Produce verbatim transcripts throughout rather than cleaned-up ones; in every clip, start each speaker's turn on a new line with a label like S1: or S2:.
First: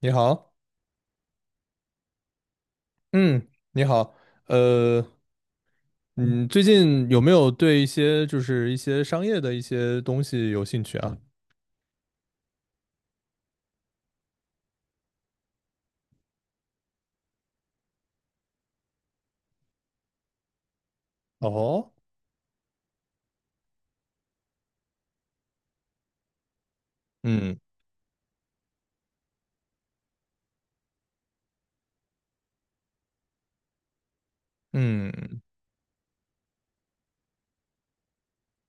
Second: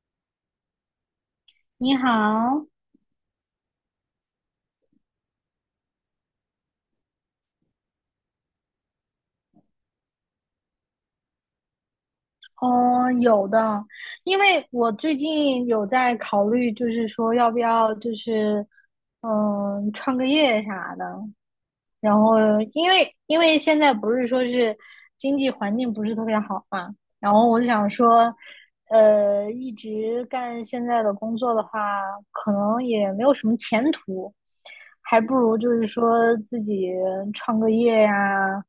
S1: 你好，
S2: 你好。
S1: 嗯，你好，呃，嗯，最近有没有对一些就是一些商业的一些东西有兴趣啊？
S2: 嗯，有的。因为我最近有在考虑，就是说要不要，就是嗯，创个业啥的。
S1: 哦，
S2: 然后因为因为现在不是说是经济环境不是特别好嘛，然后
S1: 嗯
S2: 我想说，呃，一直干现在的工作的话，可能也没有什么前途，还不
S1: 嗯
S2: 如就是说自己创个业呀，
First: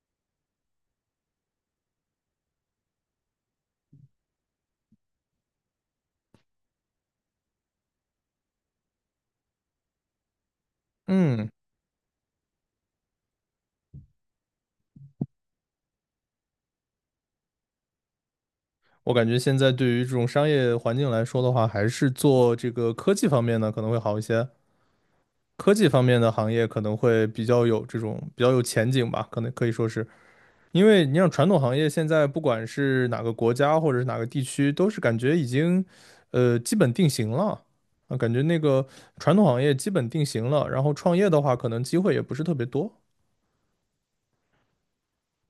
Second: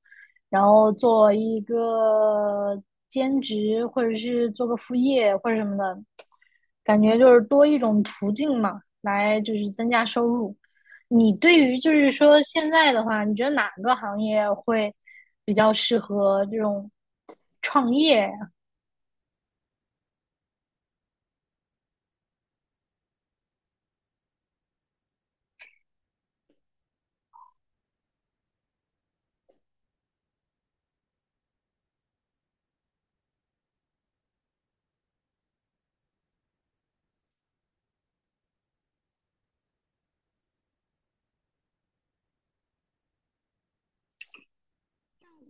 S2: 然后做一个兼职，或者是做个副业或者什么的，感觉就是多一种途径嘛，来就是增加收入。你
S1: 嗯，
S2: 对于就是说现在的话，你觉得哪个行业会比较适合这种创业？
S1: 我感觉现在对于这种商业环境来说的话，还是做这个科技方面呢可能会好一些，科技方面的行业可能会比较有这种比较有前景吧，可能可以说是。因为你像传统行业，现在不管是哪个国家或者是哪个地区，都是感觉已经，呃，基本定型了啊，感觉那个传统行业基本定型了，然后创业的话，可能机会也不是特别多。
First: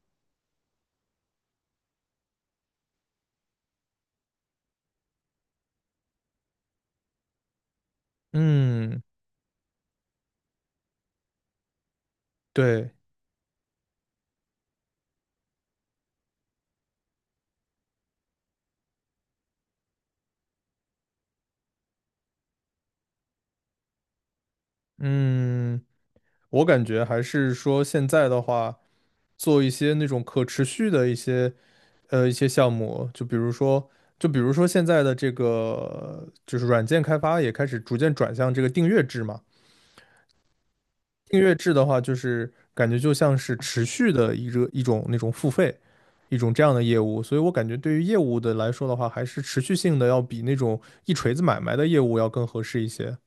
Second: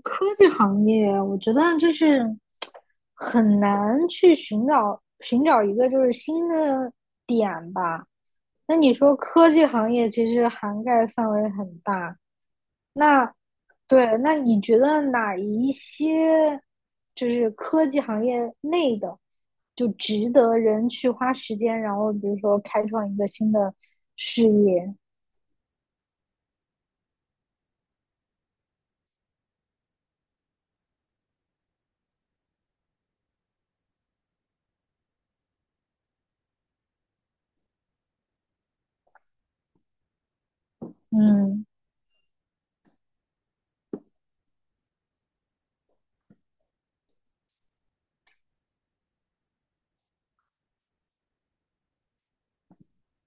S2: 科技行业，我觉得就是很难去寻找寻找一个就是新的点吧。那你
S1: 嗯，
S2: 说科技行业其实涵盖范围很大，
S1: 对，
S2: 那对，那你觉得哪一些就是科技行业内的，就值得人去花时间，然后比如说开创一个新的事业？
S1: 嗯，我感觉还是说现在的话，做一些那种可持续的一些呃一些项目，就比如说，就比如说现在的这个就是软件开发也开始逐渐转向这个订阅制嘛。订阅
S2: 嗯，
S1: 制的话，就是感觉就像是持续的一个一种那种付费，一种这样的业务，所以我感觉对于业务的来说的话，还是持续性的要比那种一锤子买卖的业务要更合适一些。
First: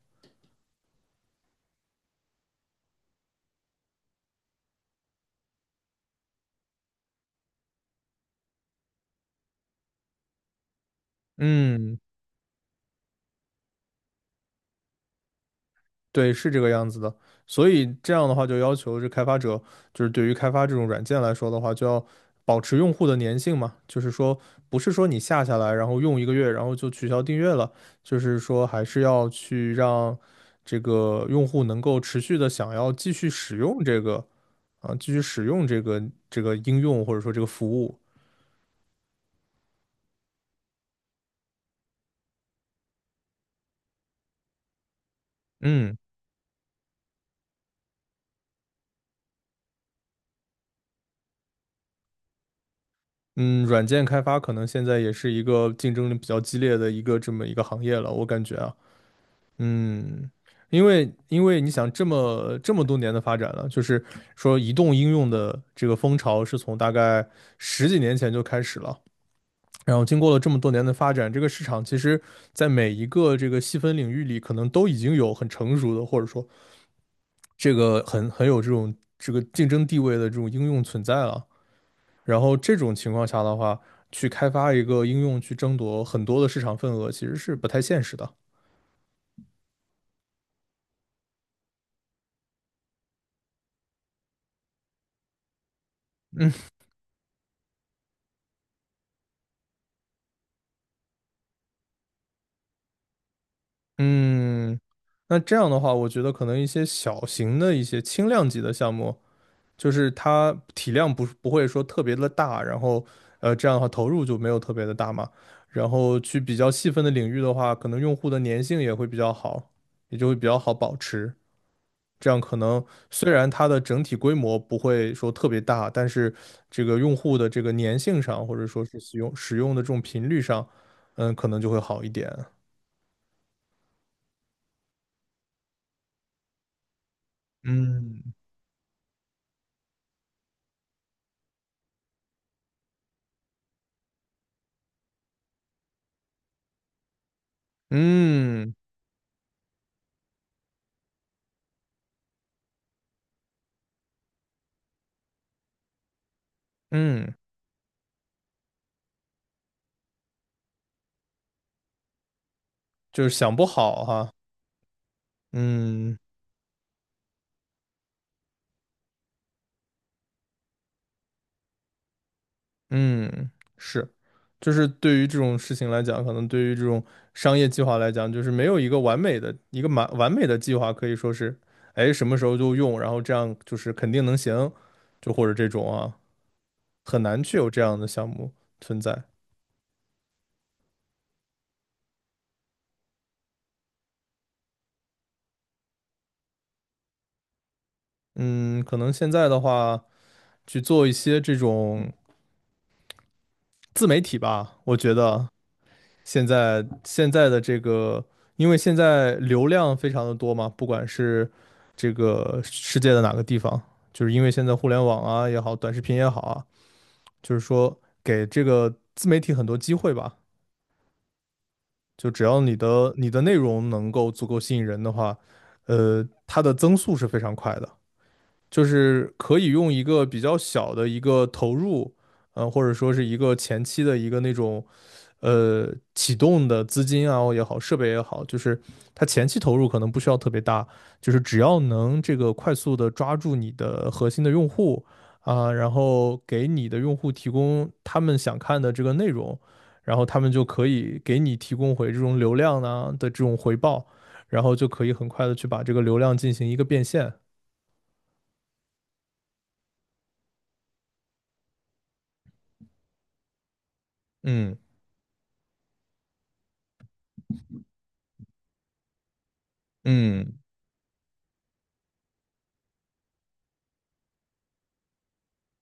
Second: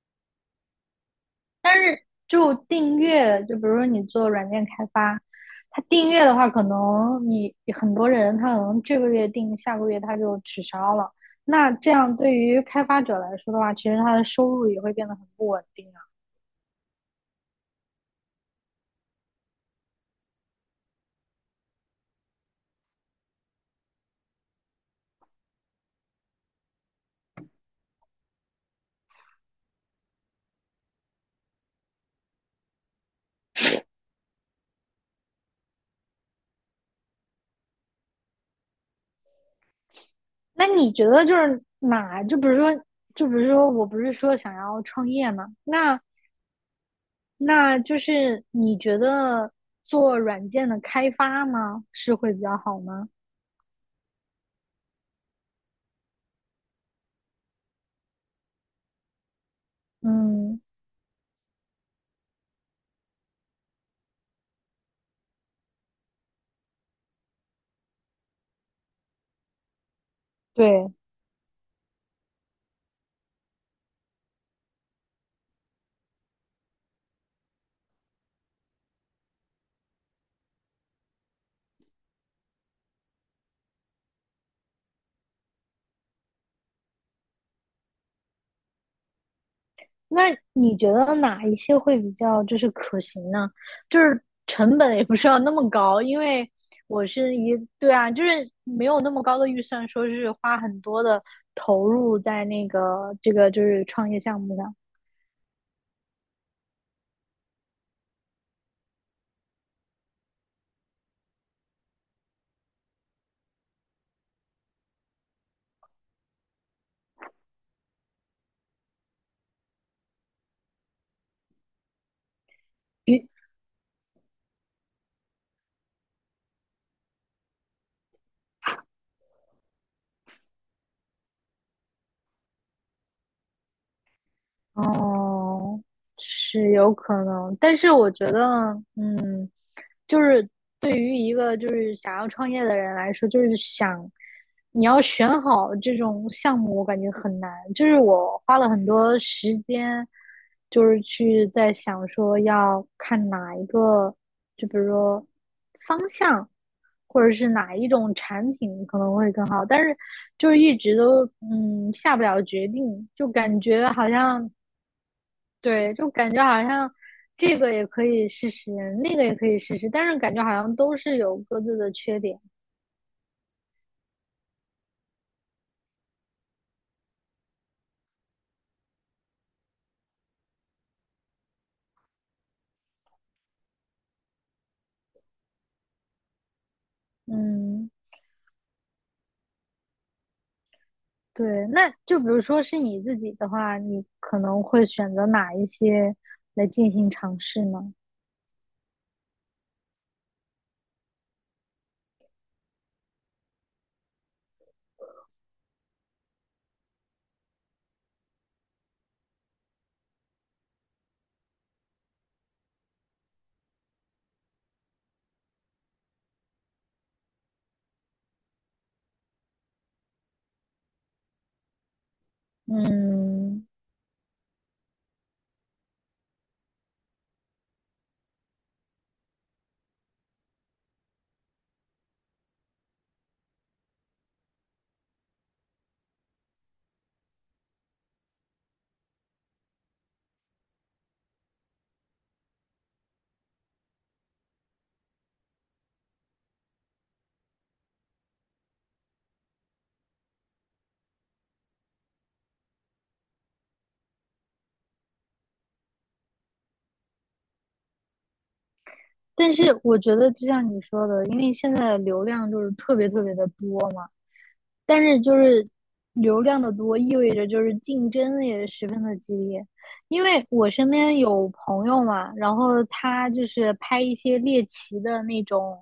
S2: 就订阅，就比如说你做软件开发，它订阅的话，可能你很多人他可能这个月订，下个月他就取消了。那这
S1: 嗯，
S2: 样对于开发者来说的话，其实他的收入也会变得很不稳定啊。
S1: 对，是这个样子的。所以这样的话，就要求这开发者，就是对于开发这种软件来说的话，就要保持用户的粘性嘛。就是说，不是说你下下来，然后用一个月，然后就取消订阅了。就是说，还是要去让这个用户能够持续的想要继续使用这个啊，继续使用这个这个应用或者说这个服务。
S2: 那你觉得就是哪？就比如说，就比如说，我不是说想要创业嘛？
S1: 嗯
S2: 那那就是你觉得做软件的开发吗？是会比较好吗？
S1: 嗯，软件开发可能现在也是一个竞争力比较激烈的一个这么一个行业了，我感觉啊。嗯，
S2: 嗯，
S1: 因为因为你想这么这么多年的发展了，就是说移动应用的这个风潮是从大概十几年前就开始了，然后经过了这么多年的
S2: 对。
S1: 发展，这个市场其实在每一个这个细分领域里，可能都已经有很成熟的，或者说这个很很有这种这个竞争地位的这种应用存在了。然后这种情况下的话，去开发一个应用去争夺很多的市场份额，其实是不太现实的。
S2: 那你觉得哪一些会比较就是可行呢？就是成本也不是要那么高，因为
S1: 嗯。
S2: 我是一，对啊，就是没有那么高的预算，说是花很多的投入在那个这个就是创业项目上。
S1: 嗯，那这样的话，我觉得可能一些小型的一些轻量级的项目，就是它体量不是不会说特别的大，然后呃这样的话投入就没有特别的大嘛。然后去比较细分的领域的话，可能用户的粘性也会比较好，也就会比较好保持。这样可能虽然它的整体规模不会说特别大，但是这个用户的这个粘性上，或者说是使用使用的这种频率上，嗯，可能就会好一点。
S2: 哦，是有可能，但是我
S1: 嗯，
S2: 觉得，嗯，就是对于一个就是想要创业的人来说，就是想你要选好这种项目，我感觉很难。就是我花了
S1: 嗯。
S2: 很多时间，就是去在想说要看哪一个，就比如说方向，或者
S1: 嗯，
S2: 是哪一种产品可能会更好，但是就是一直都嗯下不了决定，
S1: 就
S2: 就
S1: 是想
S2: 感
S1: 不
S2: 觉
S1: 好
S2: 好
S1: 哈，
S2: 像。对，就
S1: 嗯
S2: 感觉好像这个也可以试试，那个也可以试试，但是感觉好像都是有各自的缺点。
S1: 嗯，是，就是对于这种事情来讲，可能对于这种商业计划来讲，就是没有一个完美的一个完完美的计划，可以说是，哎，什么时候就用，然后这样就是肯定能行，就或者这种啊，很难去有这
S2: 嗯，
S1: 样的项目存在。
S2: 对，那就比如说是你自己的话，你可能会选择哪一些来进行尝试呢？
S1: 嗯，可能现在的话，去做一些这种自媒体吧，我觉得现在现在的这个，因为现在流量非常的多嘛，不管是这个世界的哪个地方，就是因为现在互联网啊也好，短视频也好啊，就是说给这个自媒体很多机会吧。就只要你的你的内
S2: 嗯，
S1: 容能够足够吸引人的话，呃，它的增速是非常快的，就是可以用一个比较小的一个投入，呃，或者说是一个前期的一个那种呃启动的资金啊也好，设备也好，就是它前期投入可能不需要特别大，就是只要能这个快速的抓住你的核心的用户啊，然后给你的用户提供他们想看的这个内容，然后他们就可以给你提供回这种流量呢的这种回报，然后就可以很快的去把这个流量进行一个变现。
S2: 但是我觉得就像你说的，因为现在流量就是特别特别的多嘛。
S1: 嗯
S2: 但是就是流量的多，意味着就是竞争也十分的激烈。因为
S1: 嗯
S2: 我身边有朋友嘛，然后他就是拍一些猎奇的那种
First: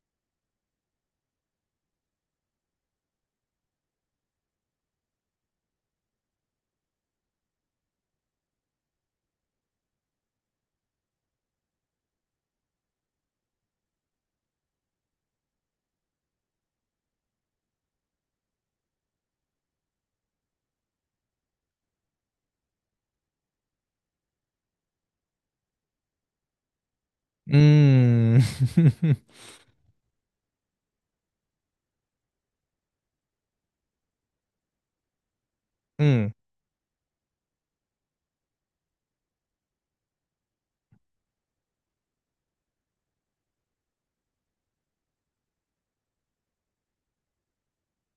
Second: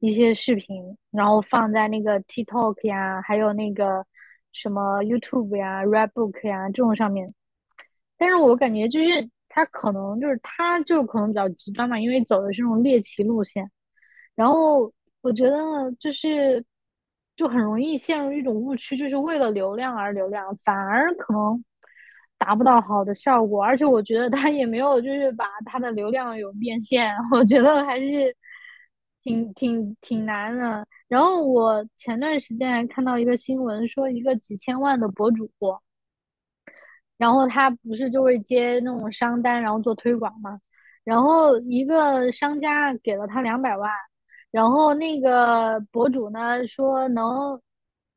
S2: 一些视频，然后放在那个 TikTok 呀，还有那个什么 YouTube 呀、Redbook 呀这种上面。但是我感觉就是他可能就是他就可能比较极端嘛，因为走的是那种猎奇路线。然后我觉得呢，就是就很容易陷入一种误区，就是为了流量而流量，反而可能达不到好的效果。而且我觉得他也没有就是把他的流量有变现，我觉得还是
S1: 嗯
S2: 挺挺挺难的。然后我前段时间还看到一个新闻，说一个几千万的博主。
S1: 嗯
S2: 然后他不是就会接那种商单，然后做推广嘛。然后一个商家给了他两百万，然后那个博主呢说能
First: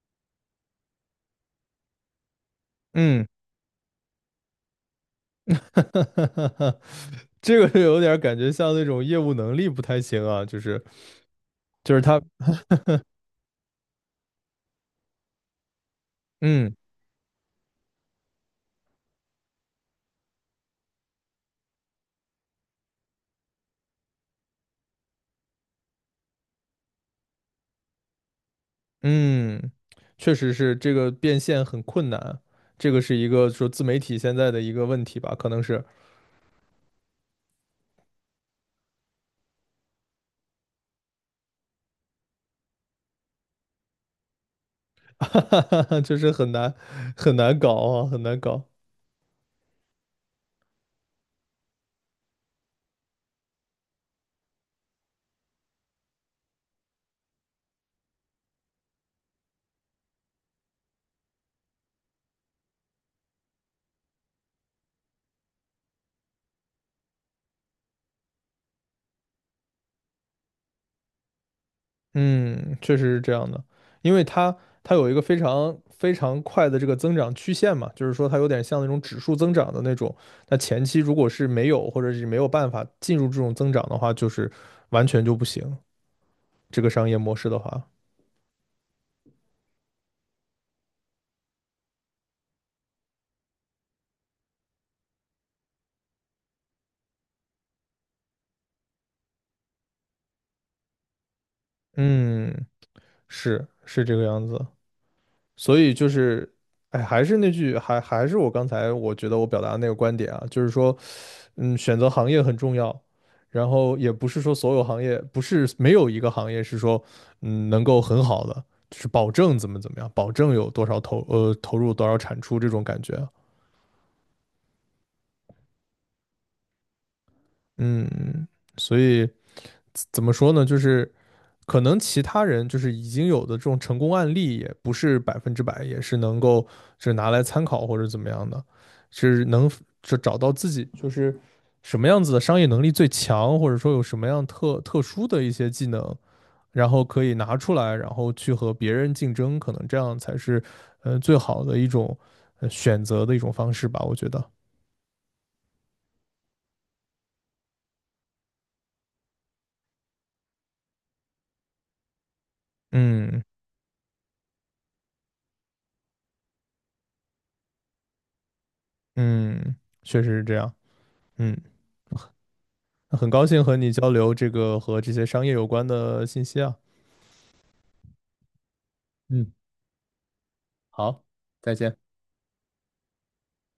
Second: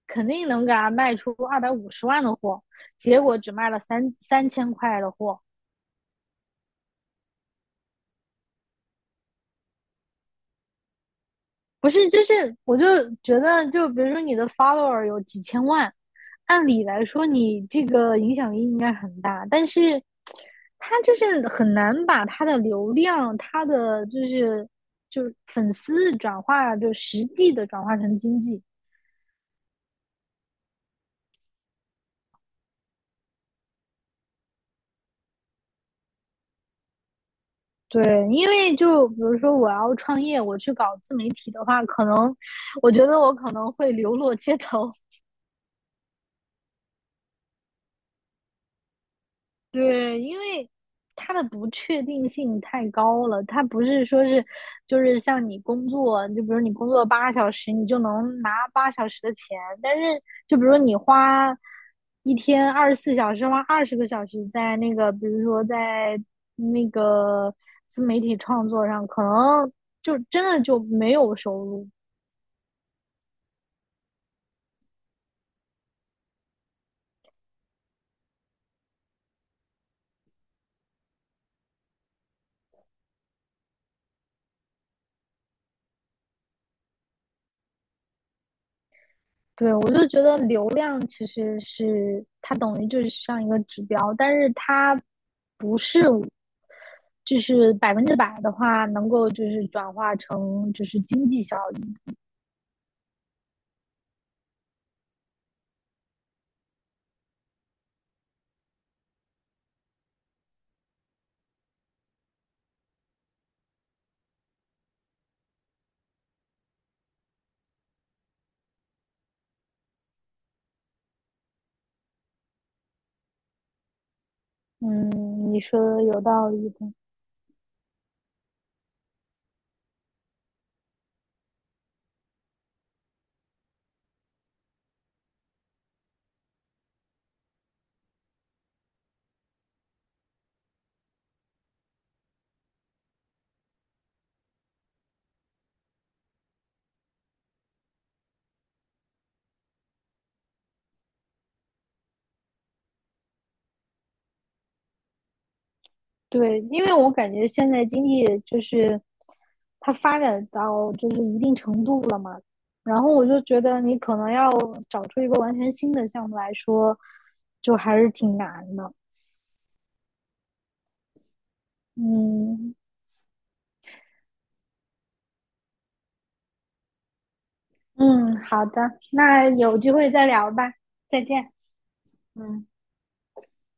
S2: 肯定能给他卖出二百五十万的货，结
S1: 嗯。
S2: 果只卖了三三千块的货。
S1: 哈，这个就有点感觉像那种业务能力不太行啊，就是
S2: 不
S1: 就是
S2: 是，
S1: 他，
S2: 就是我就觉得，就比如说你的 follower 有几千万，按
S1: 嗯
S2: 理来说你这个影响力应该很大，但是他就是很难把他的流量、他的就是就是粉丝转化，就实际的转化成经济。
S1: 嗯，确实是这个变现很困难，这个是一个说自媒体现在的一个问题吧，可能是，
S2: 对，因为就比如说我要创业，我去搞自媒体的话，可能我觉得我可能会流落街头，
S1: 就是很难很难搞啊，很难搞。
S2: 对，因为它的不确定性太高了，它不是说是，就是像你工作，就比如你工作八小时，你就能拿八小时的钱，但是就比如你花一天二十四小时，花二十个小时在那个，比如说在那个自媒体创作上，可能就真的就没有收入。
S1: 嗯，确实是这样的，因为它它有一个非常非常快的这个增长曲线嘛，就是说它有点像那种指数增长的那种。那前期如果是没有或者是没有办法进入这种增长的话，就是完全就不行。这个商业模式的话，
S2: 对，我就觉得流量其实是它等于就是像一个指标，但是它不是就是百分之百的话能够就是转化成就是经济效益。
S1: 嗯，是是这个样子。所以就是，哎，还是那句，还还是我刚才我觉得我表达的那个观点啊，就是说嗯，选择行业很重要，然后也不是说所有行业，不是没有一个行业是说，嗯，能够很好的，就是保证怎么怎么样，保证有多少投呃投入多少产出这种感觉啊，
S2: 嗯，你说的有道理的。
S1: 嗯，所以怎么说呢？就是可能其他人就是已经有的这种成功案例，也不是百分之百，也是能够就是拿来参考或者怎么样的，是能就找到自己就是什么样子的商业能力最强，或者说有什么样特特殊的一些技能，然后可以拿出来，然后去和别人竞争，可能这样才是呃最好的一种呃选择的一种方式吧，我觉得。
S2: 对，因为我感觉现在经济就是它发展到就是一定程度了嘛，然后我就
S1: 嗯
S2: 觉得你可能要找出一个完全新的项目来说，就还是挺难的。
S1: 嗯，确实是这样。嗯。
S2: 嗯，
S1: 很高兴和你交流这个和这些商业有关的信息啊。
S2: 嗯，好的，那
S1: 嗯，
S2: 有机会再聊吧，再
S1: 好，
S2: 见。
S1: 再见。
S2: 嗯。